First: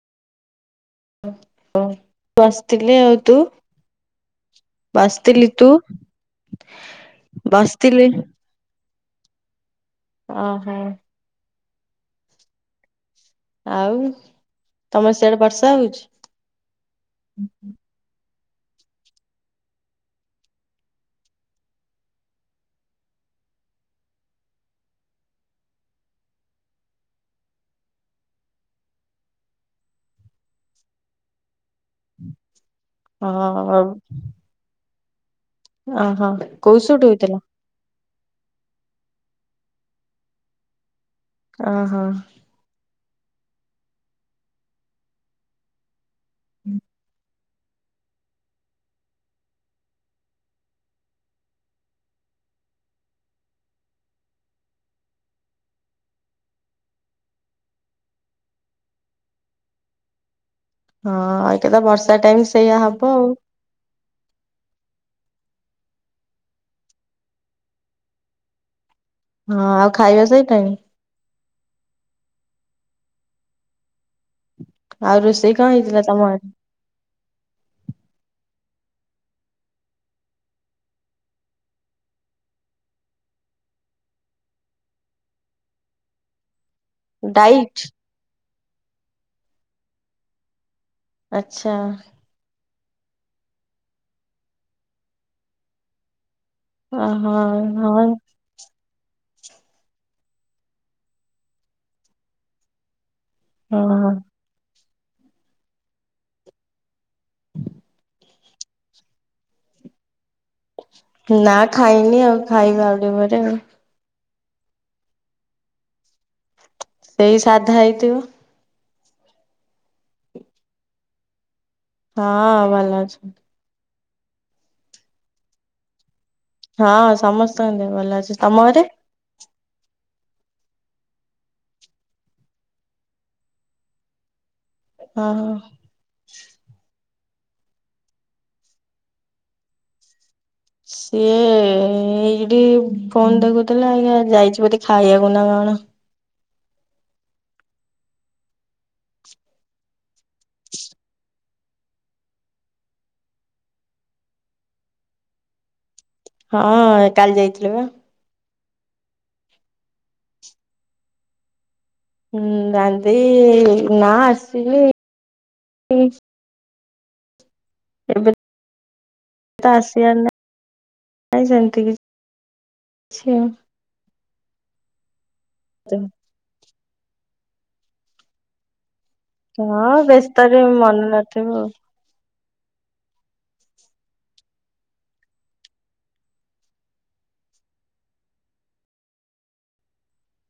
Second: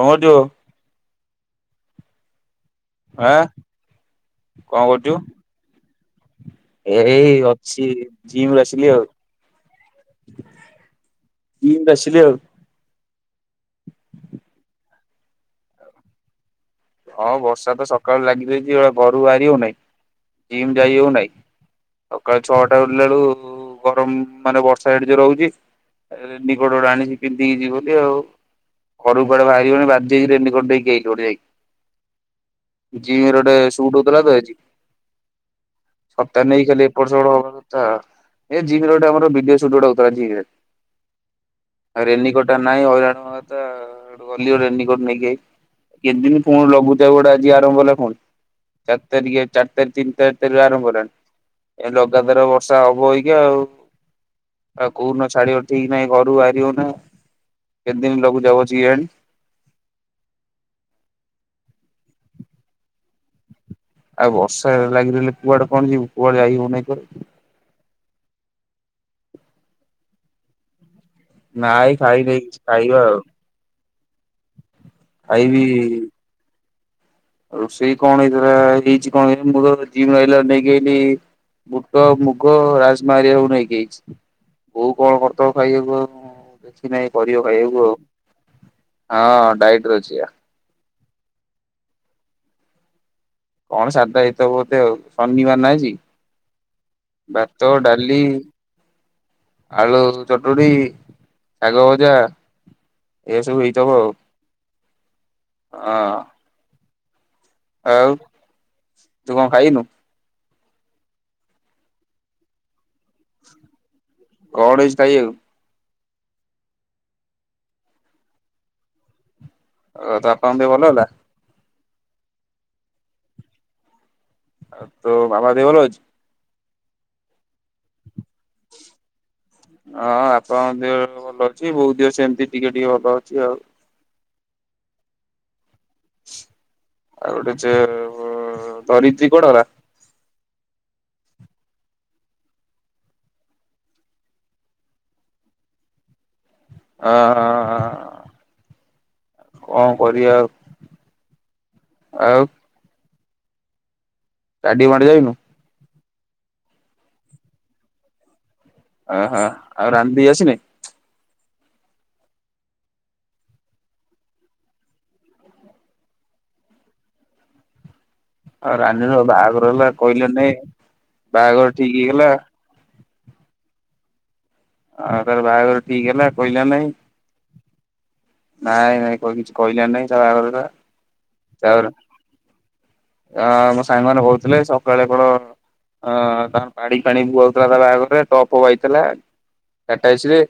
କଣ କରୁଚୁ। [unintelligible] ଥିଲି ଆଉ ତୁ ଆଁ କଣ କରୁଛୁ? ବସିଥିଲି ତୁ? ଏଇ ଅଛି ବସିଥିଲି। ଯିିମରୁ ଆସିଲି ଆଉ। ଓ ହୋ। ବସିଥିଲି ଆଉ। ଆଉ ତମ ସିଆଡେ ବର୍ଷା ହଉଚି? ହଁ ବର୍ଷା ତ ସକାଳୁ ଲାଗିଯାଇଛି ଘରୁ ବାହାରି ହଉନାହିଁ ଜିମ୍ ଯାଇ ହଉନାହିଁ। ସକାଳ ଛଅଟା ବିଲା ବେଳୁ ଗରମ ମାନେ ବର୍ଷା ଏଡେ ଜୋରେ ହଉଚି। ରେନିକୋଟ ଆଣିିଚି ପିନ୍ଧିକି ଯିବ ବୋଲି ଆଉ। ଘରୁ କୁଆଡେ ବାହାରି ହଉନି ବାଧ୍ୟ ହେଇ କି ରେନିକୋଟ ନେଇକି ଆଇଲି ଗୋଟେ ଯାଇକି। ଜିମ୍ ରେ ହଁ ଗୋଟେ ସୁଟ୍ ହଉଥିଲା ତ ଜି ଓହୋ ସପ୍ତାହେ ନେଇ କୋଉ ଖାଲି ଏପଟ ସୁଟ ସପଟ ହଉଥିଲା ହବା କଥା। ଏ ଜିମ୍ ରେ ଗୋଟେ ଆମର ଭିଡିଓ ସୁଟ୍ ଗୋଟେ ହଉଥିଲା ଜିମ୍ ରେ ଓହୋ। ରେନିକୋଟ୍ ଆନ୍ ନାହିଁ ହଇରାଣ ଗଲି ଗୋଟେ ରେନିକୋଟ୍ ନେଇକି ଆଇଲି କେତେଦିନି ପୁଣି ଲଘୁଚାପ ଗୁଡା ଆଜି ଆରମ୍ଭ ହେଲା ପୁଣି ଚାରି ତାରିଖରେ ଚାରି ତାରିଖ ତିନି ତାରଖରୁ ଆରମ୍ଭ ହେଲାଣି। ଏ ଲଗାତାର ବର୍ଷା ହବ ଏଇକା ଆଉ। ଆଉ କଉଦିନ ଛାଡ଼ିିବ ଠିକ ନାଇଁ ଘରୁ ବାହାରି ହଉନାହିଁ। କେତେ ଦିନ ଲଘୁଚାପ ଅଛି କେଜାଣି? ହଁ ଏଇଟା ତ ବର୍ଷା ଟାଇମ୍ ସେଇଆ ହବ ଆଉ ଆଉ ବର୍ଷା ଲାଗି ରହିଲେ କୁଆଡେ କଣ ଯିବୁ କୁଆଡେ ଯାଇ ହଉନାହିଁ ପରା। ହଁ ଆଉ ଖାଇବା ସଇଲାନି? ନାଇଁ ଖାଇନି କିଛି ଖାଇବା ଆଉ। ଆଉ ରୋଷେଇ ଖାଇବି କଣ ହେଇଥିଲା ତମର ଆଜି? ରୋଷେଇ କଣ ହେଇଥିଲା ହେଇଛି କଣ ମୁଁ ତ ଜିମ୍ ରୁ ଆଇଲା ବେଳକୁ ନେଇକି ଆଇଲି ବୁଟ, ମୁଗ, ରାଜମା ହେରିକା ସବୁ ନେଇକି ଆଇଚି। ବୋଉ କଣ କରିଥିବ ଖାଇବାକୁ ନାଇଁ ପରିବା ଡାଇଟ୍ ଖାଇବାକୁ ଆଉ ହଁ ଡାଇଟରେ ଅଛି ପା। ଆଚ୍ଛା। କଣ ସାଧା ହେଇଥିବ ବୋଧେ ଆଉ ଶନିବାର ନା ଆଜି। ଓହୋ ଭାତ, ହଁ। ଡାଲି ଆଳୁ ଚଟଣୀ, ଶାଗ ଭଜା ଏଇରା ସବୁ ହେଇଥିବ ଓହୋ ଆଉ ଆଁ ଆଉ ତୁ କଣ ଖାଇନୁ? ନା ଖାଇନି ଆଉ ଖାଇବା ଆଉ ଟିକେ ପରେ ଆଉ। କଣ ହେଇଚି ଖାଇବାକୁ? ସେଇ ସାଧା ହେଇଥିବ? ଆଉ ତ ବାପାଙ୍କ ଦେହ ଭଲ ହେଲା? ହଁ ଭଲ ଅଛନ୍ତି। ଆଉ ତ ମାମା ଦେହ ଭଲଅଛି? ହଁ, ସମସ୍ତଙ୍କ ଦେହ ଭଲ ଅଛି ।ତମ ଘରେ? ହଁ, ଆପାଙ୍କ ଦେହ ଏବେ ଭଲ ଅଛି। ବୋଉ ଦେହ ସେମିତି ଟିକେ ଟିକେ ଭଲ ଅଛି ଆଉ। ଅ ହ। ଆଉ, ଗୋଟେ ଯେ-ଏ-ଏ ଧରିିତ୍ରୀ କୁଆଡେ ଗଲା? ସିଏ ଏଇ-ଇଠି ଫୋନ୍ ଦେଖୁଥିଲା ଅଇକା ଯାଇଚି, ବୋଧେ ଖାଇବାକୁ ନା କଣ? ଆ ହଁ ହଁ। କଣ କରିବା ଆଉ। ଆଉ, ଷ୍ଟାଡିୟମ୍ ଆଡେ ଯାଇନୁ? ହଁ, କାଲି ଯାଇଥିଲି ବା। ଓହୋ! ଆଉ ରାନ୍ ଦେଇ ଆସିନି? ହୁଁ, ରାନ୍ ଦେଇ ନା, ଆସିନି। ଏବେ ଆଉ ରାନୀର ତ ବାହାଘର ହେଲା। ଆସିବାର କହିଲ ନି? ବାହାଘର ଠିକ୍ ହେଇଗଲା। ଛିଣ ଆଉ, ତାର ବାହାଘର ଠିକ୍ ହେଲା କହିଲା ନାଇଁ। ନାଇଁ ନାଇଁ କ-କିଛି କହିଲା ହଁ ନାଇଁ, ତା ବାହାଘର ବ୍ୟସ୍ତରେ କଥା। ମନେ ନଥିବ ଆଉ। ତା'ପରେ ଆ ମୋ ସାଙ୍ଗମାନେ କହୁଥିଲେ, ସକାଳେ କଣ? ହଁ, ତାଙ୍କର ପାଣି ଫାଣି ବୁହାଉଥିଲା ତା ବାହାଘରରେ ଟପ୍ ଫପ୍ ଆଇଥିଲା। ଟାଟା ଏସି ରେ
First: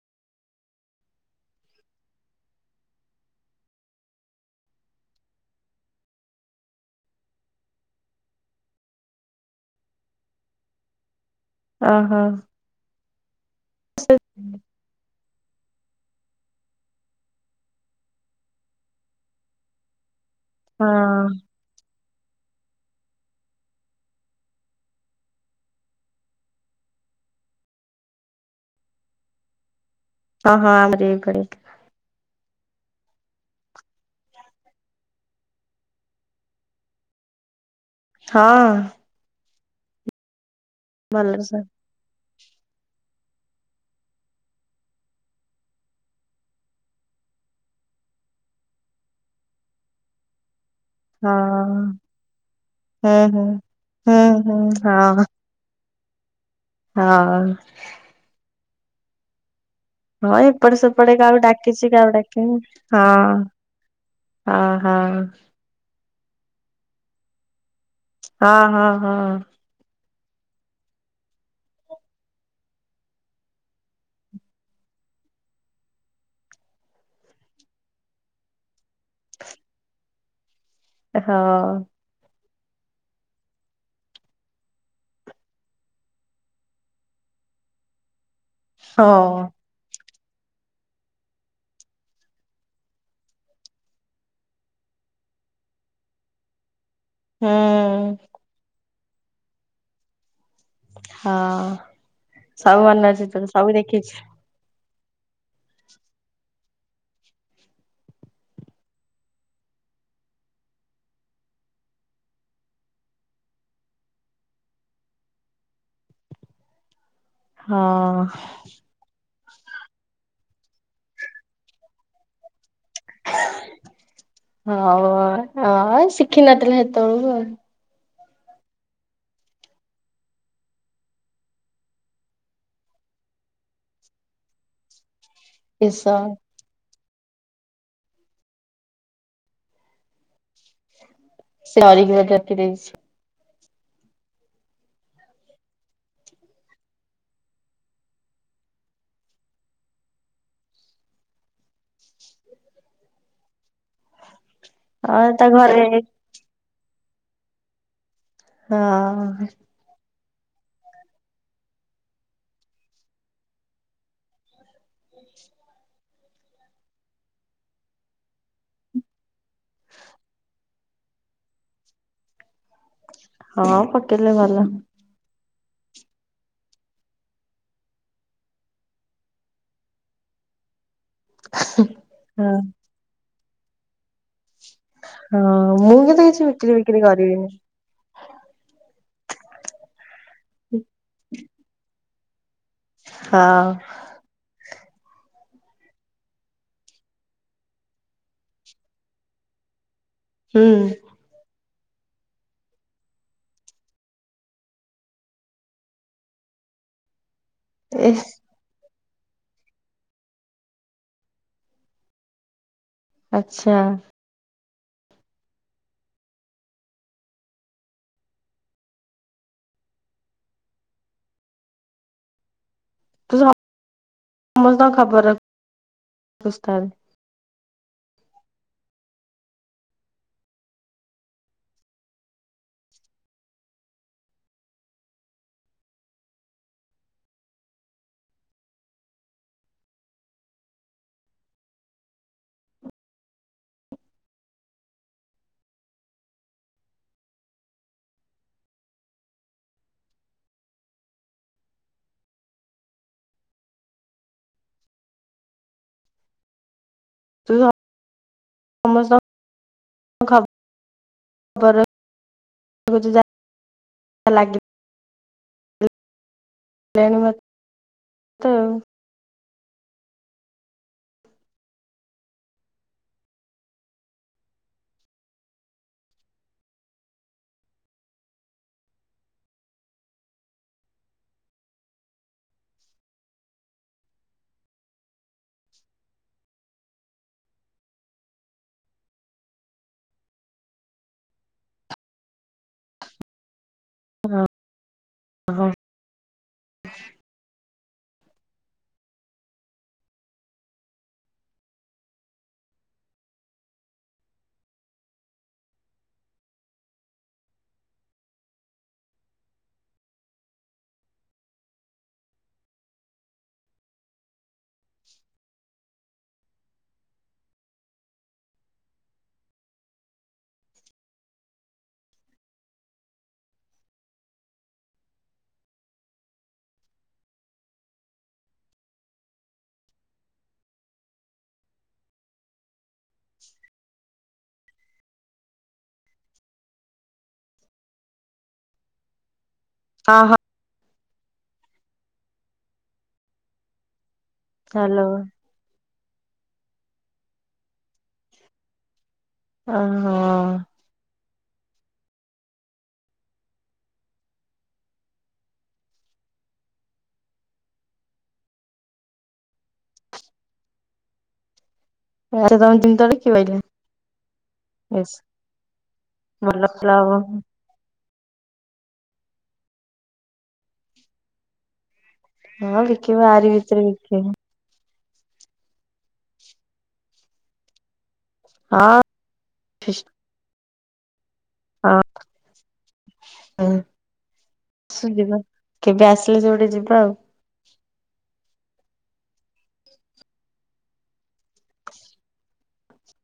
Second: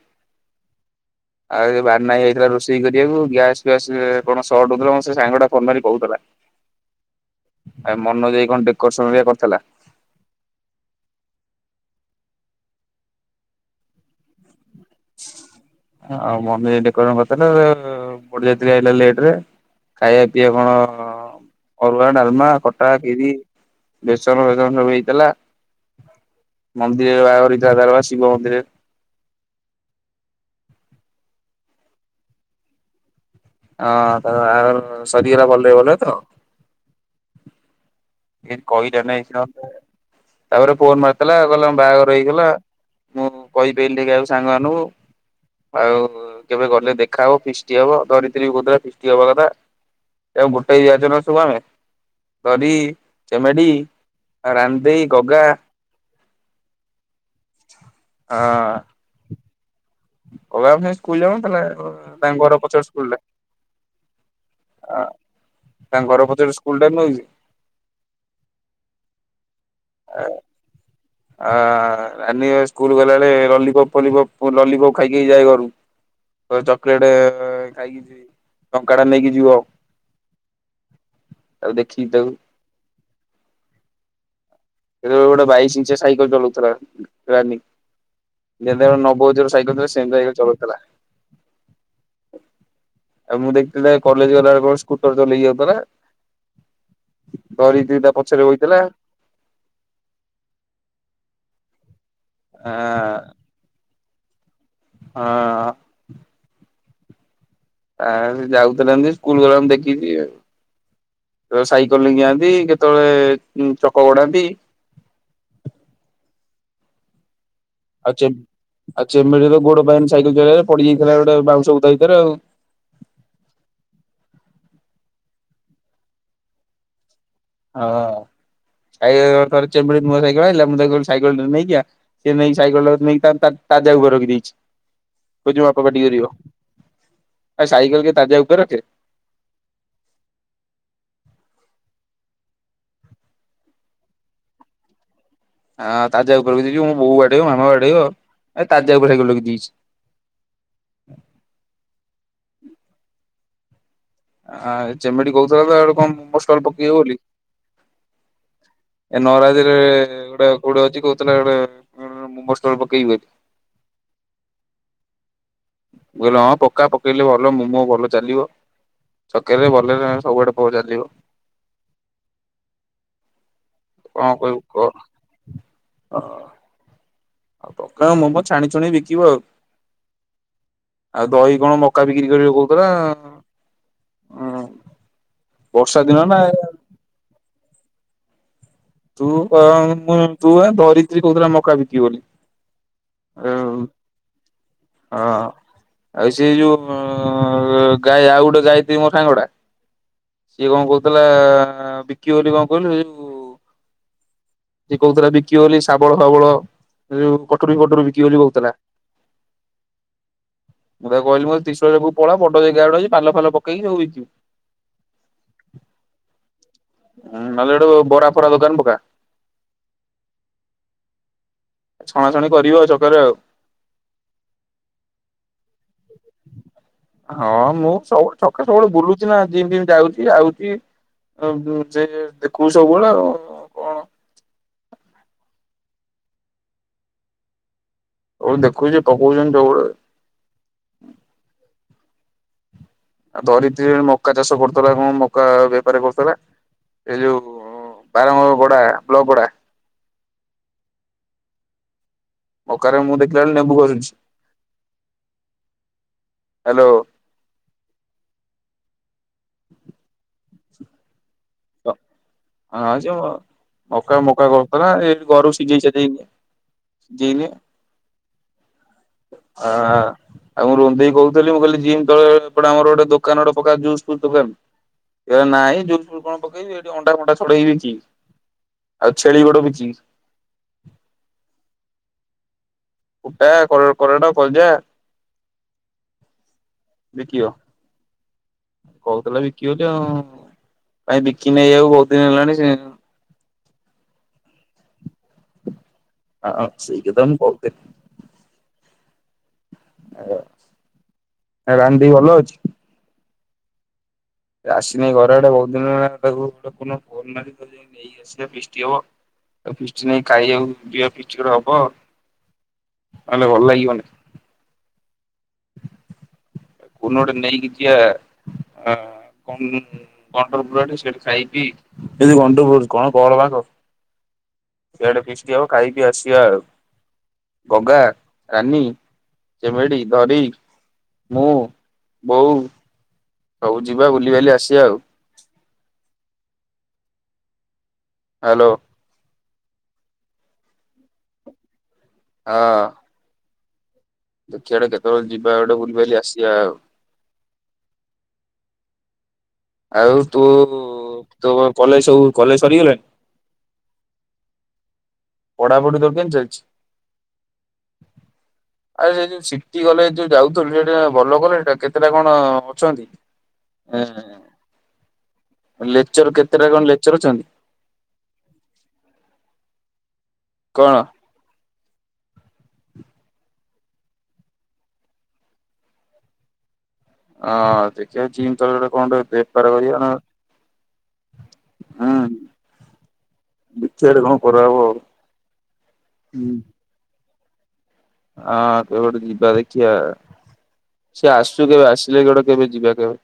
ଆଉ, ଏ ବାନାହାଇ ଆଇଥିଲା ରୋଷେଇ କରିବାକୁ ଗ୍ୟାସ୍ ଫ୍ୟାସ୍ କଣ ସଟ୍ ହଉଥିଲା। ମୋର ସେ ସାଙ୍ଗଟା ଫୋନ୍ ମାରି କହୁଥିଲା। ଆ ମନଜ୍ ହାଇ କଣ ଡେକରସନ୍ ହେରିକା କରିଥିଲା? ଅ ହ। ସେ ଉଁ। । ଆଉ ମମି [unintelligible] ପଡିଯାଇଥିଲି, ଆଇଲା ଲେଟରେ। ଖାଇବା ଇଏ କଣ ହଁ ଅ ରୁଆ, ଡାଲମା, ଖଟା, ଖିରି, ବେସର, ଫେଶର ସବୁ ହେଇଥିଲା। ମନ୍ଦିରରେ ବାହାଘର ହେଇଥିଲା, ତାର ପା ଶିବ ମନ୍ଦିରରେ। ହଁ, ହଁ ଆମର ଏଇ କଡେ ହେଇଥିଲା। ହଁ, ତାର ବାହାଘର ସରିଗଲା ଭଲ ରେ ଭଲ ରେ ତ! ଏ ହଁ କହିଲା ନାଇଁ, ସେ ମୋତେ! ତା'ପରେ ଫୋନ୍ ମାରିଥିଲା। ଭଲରେ ଆଉ ସବୁ କହିଲା ମୁଁ ବାହାଘର ହେଇ ଗଲା। ମୁଁ କହିପାଇଲି ନାହିଁ କାହାକୁ ସାଙ୍ଗମାନଙ୍କୁ। ଆଉ କେବେ ଗଲେ, ଦେଖାହବ, ଫିଷ୍ଟି ହବ, ଧରିତ୍ରୀ ବି କହୁଥିଲା ଫିଷ୍ଟି ହବା କଥା। ଆଉ, ଗୋଟାଏ ବ୍ୟାଚ୍ ନୁହଁ ସବୁ ଆମେ! ହଁ ତରି ହୁଁ ହୁଁ ଚେମେଡି, ହୁଁ ହୁଁ ରାନ୍ନଦେଇ, ହଁ ଗଗା ହଁ। ହଁ ହଁ, ଗଗା ଏପଟେ ଆମ ସାଙ୍ଗେ ସେପଟେ ସ୍କୁଲ କାକୁ ଯାଉନଥିଲା ଡାକିଛି। କାକୁ ତାଙ୍କ ଘର ଡାକିନି ପଛପଟ ହଁ। ସ୍କୁଲ ହଁ, ହଁ। ତାର ସ୍କୁଲ୍ ଟାଇମ୍ ନୁହଁ କିସେ। ହଁ, ହଁ, ହଁ। [inaudible] ରାନି ଏ ସ୍କୁଲ ଗଲାବେଳେ ଲଲିପପ୍ ଫିଲିପପ୍ ଲଲିପପ୍ ଖାଇ ଖାଇ ଯାଏ ଘରୁ। କହେ ଚକ୍ଲେଟେ ଖାଇକି ଯିବି। ଟଙ୍କା ଟା ନେଇକି ଯିବ। ହଁ ହଁ। ତାକୁ, ଦେଖିଚି ତାକୁ। [unintelligible] ବେଳେ ଗୋଟେ ବାଇଶ ଇଞ୍ଚିଆ ସାଇକେଲ ଚଲଉଥିଲା ରାନୀ। ଯେ [unintelligible] ହୁଁ ନବ ଉଜର ସାଇକେଲ ଥିଲା। ସେମତି ସାଇକେଲ ଚଲଉଥିଲା। ଆଉ, ମୁଁ ଦେଖଥିଲି, ତାକୁ କଲେଜ ଗଲା ବେଳେ କଣ ସ୍କୁଟର ଚଲେଇ କି ଯାଉଥିଲା? ଧରିତ୍ରି ତା ପଛରେ ବଇଥିଲା। ହଁ ଆ ସବୁ ମନେ ଅଛି ତର ସବୁ ଦେଖିଛି। ହଁ। ଆ ସେ ଯାଉଥିଲା ଏମିତି ସ୍କୁଲ ଗଲା ବେଳେ ମୁ ଦେଖିଛି। ବେଳେ ସାଇକେଲ ନେଇକି ଯାଆନ୍ତି କେତେବେଳେ ଚକ ଉଁ ଗଡ଼ାନ୍ତି। [unintelligible] ହଁ ଆ ଚେମ୍- ଚେମୀଡ଼ି ର ଗୋଡ ପାଏନି ସାଇକେଲ ଚଲେଇଲା ବେଳେ ପଡି ଯାଇଥିଲା ଗୋଟେ ବାଉଁଶ ବୁଦା ଭିତରେ ଆଉ। [unintelligible] ହଉ ଶିଖିନଥିଲେ ସେତେବେଳକୁ ଆଉ। ହଁ। ଆ ଆଆ ଚେମିଡି ନୂଆ ସାଇକେଲ ଆଣିଲା ମୁଁ ତାକୁ କଇଲି ନେଇକି ସେ ନେଇକି ସାଇକେଲ୍ ଟାକୁ ନେଇକି ତା ଟା ତା ତାାକୁ ଘରଖି ଦେଇଛି ବଝ ବାପା କଟି କିସ କରିବ। ଆ ସାଇକଲ କେ ତାଜା ଉପରେ ରଖେ। ସେରିକିତି ଦେଇଛି। ହଁ ତାଜା ଉପରେଖି ଦେଇଛି ମୋ ବୋଉ ବାଡେଇବ ମାମା ବାଡେଇବ ଏ ତାଜା ଉପରେକ ଲେଇ ଦେଇଛି। ହ ଆ ହଁ ଯେମିତି ତା କହୁଥିଲା ତ ଘରେ ଆଡେ କଣ ମୋ ଷ୍ଟଲ ପକେଇବ ବୋଲି। ଏ ହଁ ନରାତିରେ। ଟେ କୋଉଠେ ଅଛି କହୁଥିଲେ ଏେ ମୁମଟ ପକେଇବ ବୋଲି ବୁିଲ ହଁ ପକ୍କା ପକେଇଲେ ଭଲ ମୁମୋ ଭଲ ଚାଲିବ ଛକେରେ ଭଲରେ ସବୁଆଡେ ପ ଚାଲିବ। ହଁ ପକେଇଲେ ଭଲ। ଅଁ ଓ। ଆଉ ପକା ମୋମୋ ଛାଣିଛୁଣି ବିକିବ ଆଉ। ଆଉ ଦହି କଣ ମକା ବିକ୍ରି କରିବ ହଁ କହୁଉଥିଲା। ହଁ ବର୍ଷା ମୁଁ କି ଦିନ ତ ନା କିଛି ବିକ୍ରି ବିକ୍ରି କରିବିନି ତୁ ମୁ ତୁ ଧରିତ୍ରୀ କହୁଥିଲା ମକା ବିକି ବୋଲି। ହଁ। ହଁ। ଆଉ ସେ ଯୋଉ ଉଁଁଁ ଗାଈ ଆଉ ଗୋଟେ ଗାଈତ୍ରୀ ମୋ ଠସାଙ୍ଗଟା। ସିଏ ହୁଁ। କଣ କହୁଥିଲା ବିକି ବୋଲି କଣ କହିଲ ଯଉ ଯଏ କହୁଥିଲା ବିକି ଶାବଳ ଫାବଳ ଉ କଟ ଏ ପଟରୁିକି ବୋଲି କହୁଥିଲା। ମୁଁ ତାକୁ କହିଲି ମତେ ତିିଶୁଳ ପାଖକୁ ପଳା ବଡ ଯାଇକି। ଗଡଛି ପାଲ ଫାଲ ଆଚ୍ଛା ପକେଇକି ସବୁ ହେଇଯିବ। ହଁ ନଡୁ ବରା ଫରା ଦୋକା [unintelligible] ଛଣାଛଣି କରିବ । ତ ସମ ଖବର ରଖ [unintelligible] ହଁ ମୁଁ ସବୁ ଛକ ସବୁବେଳେ ବୁଲୁଛି ନା ଯେମତି ଯାଉଛି ଆଉଛି। ଆ ସେ ଦେଖୁ ସବୁବେଳେ ଆଉ କଣ। ଆଉ ଦେଖୁଛି ପକଉଛନ୍ତି ଯଟେ ଆଉ ଧରିତ୍ରୀ ମକା ଚାଷ କରୁଥିଲା କଣ ମକା ବେପାର କରୁଥିଲା ଏଇ ଯୋଉ ବାରମ କୋଡା ପ୍ଲପୁଡା। ମକାରେ ମୁଁ ଦେଖିଲା ବେଳଳେ ନେବୁ କରୁଛି ହ୍ୟାଲୋ। ତୁ ସମସ୍ତଙ୍କ ଖବର ହଁ ରଖୁଛୁ ଯଉ ଯାହା ମକା ମକା ଲାଗି କରୁଥିଲ ନା ଏ ଗୋରବ ସିଝେଇ ଚତେଇି। ଲେଣ ତ। ହଁ ହଁ। ଆଉ ମୁଁ ରନ୍ଧେଇ କହୁଥିଲି ମୁଁ କହିଲି ତଟେ ଆମର ଗୋଟେ ଦୋକାନ ଗୋଟେ ଫୋକାନ। ନହିଁ ଯୋଉ କଣ। ପକେଇବି ଏଠି ଅଣ୍ଡା ଫଣ୍ଡା ଛଡେଇ ହେଇବି କି ଆଉ ଛେଳି ଗଡ ବି କି। [inaudible] ଗୋଟା କ କଲରା ଟା ଭଜା। ବିକିିବ। କହୁଥିଲା ବିକିିବ ଯେ ଭାଇ ବିକି ନେଇବାକୁ ବହୁତ ଦିନ ହେଲାଣି ସେ ହଁ। ହଁ ସେଇକଥା ମୁଁ କହୁଥିଲି। ଆ ରାନି ଦି ଭଲ ଅଛି। ଆସିନି ଘର ଆଡେ ବହୁତ ଦିନ ହେ ତାକୁ [unintelligible] ନେଇକି ଆସିଲେ ଫିଷ୍ଟ ହବ। ଆଉ ଫିଷ୍ଟି ନାଇ ଖାଇ ଆଉ ଯିବା ଫିଷ୍ଟ ଗୋଟେ ହବ ଆଉ। ନହେଲେ ଭଲ ଲାଗିବନି। [inaudible] କୋଉଦିନ ଗୋଟେ ନେଇକି ଯିବା। ଅ [unintelligible] କଣ୍ଟଲପୁର ଆଡ଼େ ସେଠି ଖାଇ ପିଇ। [unintelligible] ସିଆଡେ ଫିଷ୍ଟ ହବ ଖାଇକି ଆସିବ ଆଉ। ଗଗା, ରାନୀ, ଚେମେଡି, ଧଡି ମୁଁ, ବୋଉ ସବୁ ଯିବା ବୁଲିିବାଲି ଆସିବା ଆଉ। ହ୍ୟାଲୋ। ହଁ ହଁ। ହଁ। ଦେଖିଆ ଗୋଟେ ହ୍ୟାଲୋ କେତେବେଳଳେ ଯିବା ବୁଲି ବାଲି ଆସିବା ଆଉ। ଓହୋ ଆଉ ତୁ ତୋ କଲେଜ ସବୁ କଲେଜ ସରିଗଲାଣି? ପଢାପଢ଼ି ତୋର କେମିତି ଚାଲିଚି? ଆରେ ସେ ଯୋଉ ସିଟି କଲେଜ ଯୋଉ ଯାଉଥିଲୁ ସେଟା ଭଲ କଲେଜ ଟା। କେ କେତେଟା କଣ ଆଚ୍ଛା ତମେ ଅଛନ୍ତି? ଜିନିଷ ବିକି ପାଇଲ ବେଶ ଅ ଲେକ୍ଚର କେତେଟା ଭଲ କଣ ଲାଭ ଲେକ୍ଚର ଅଛନ୍ତି? କଣ? ହଁ ବିକିବ ଆରି ଭିତରେ ବିକିବ। ଦେଖିଆ ଜିମ୍ ତଳେ କଣ ହଁ। ଗୋଟେ ବେପାର କରିବା ନା । ହଁ ଦେଖିବା ଗୋଟେ କଣ କରାହବ ଆଉ। ହୁଁ। ଯିବା କେବେ ଆସିଲେ ଯଉଟେ ଯିବା ଆଉ। ହଁ କେବେ ଗୋଟେ ଯିବା ଦେଖିଆ। ସେ ଆସୁ କେବେ ଆସିଲେ କେବେ ଗୋଟେ ଯିବା କେବେ?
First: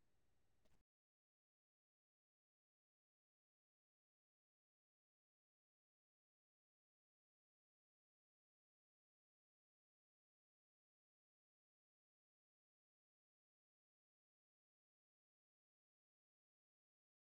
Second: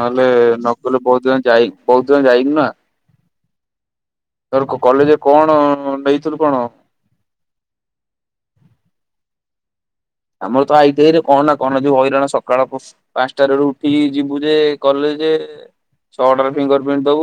ନହେଲେ ନକୁଲୁ କହୁଥିଲା ଯାଇ କହୁଥିଲା ଯାଇନୁ ନା। ତୋର କଲେଜରେ କଣ ନେଇଥିଲୁ କଣ? ଆମର ତ ଆଇଟିଆଇ ରେ କଣ ନା କଣ ଯୋଉ ହଇରାଣ ସକାଳ ପାଞ୍ଚଟା ରୁ ଉଠିକି ଯିବୁ ଯେ କଲେଜ ଯେ ଛଅଟାରେ ଫିଙ୍ଗର ପ୍ରିଣ୍ଟ ଦବୁ।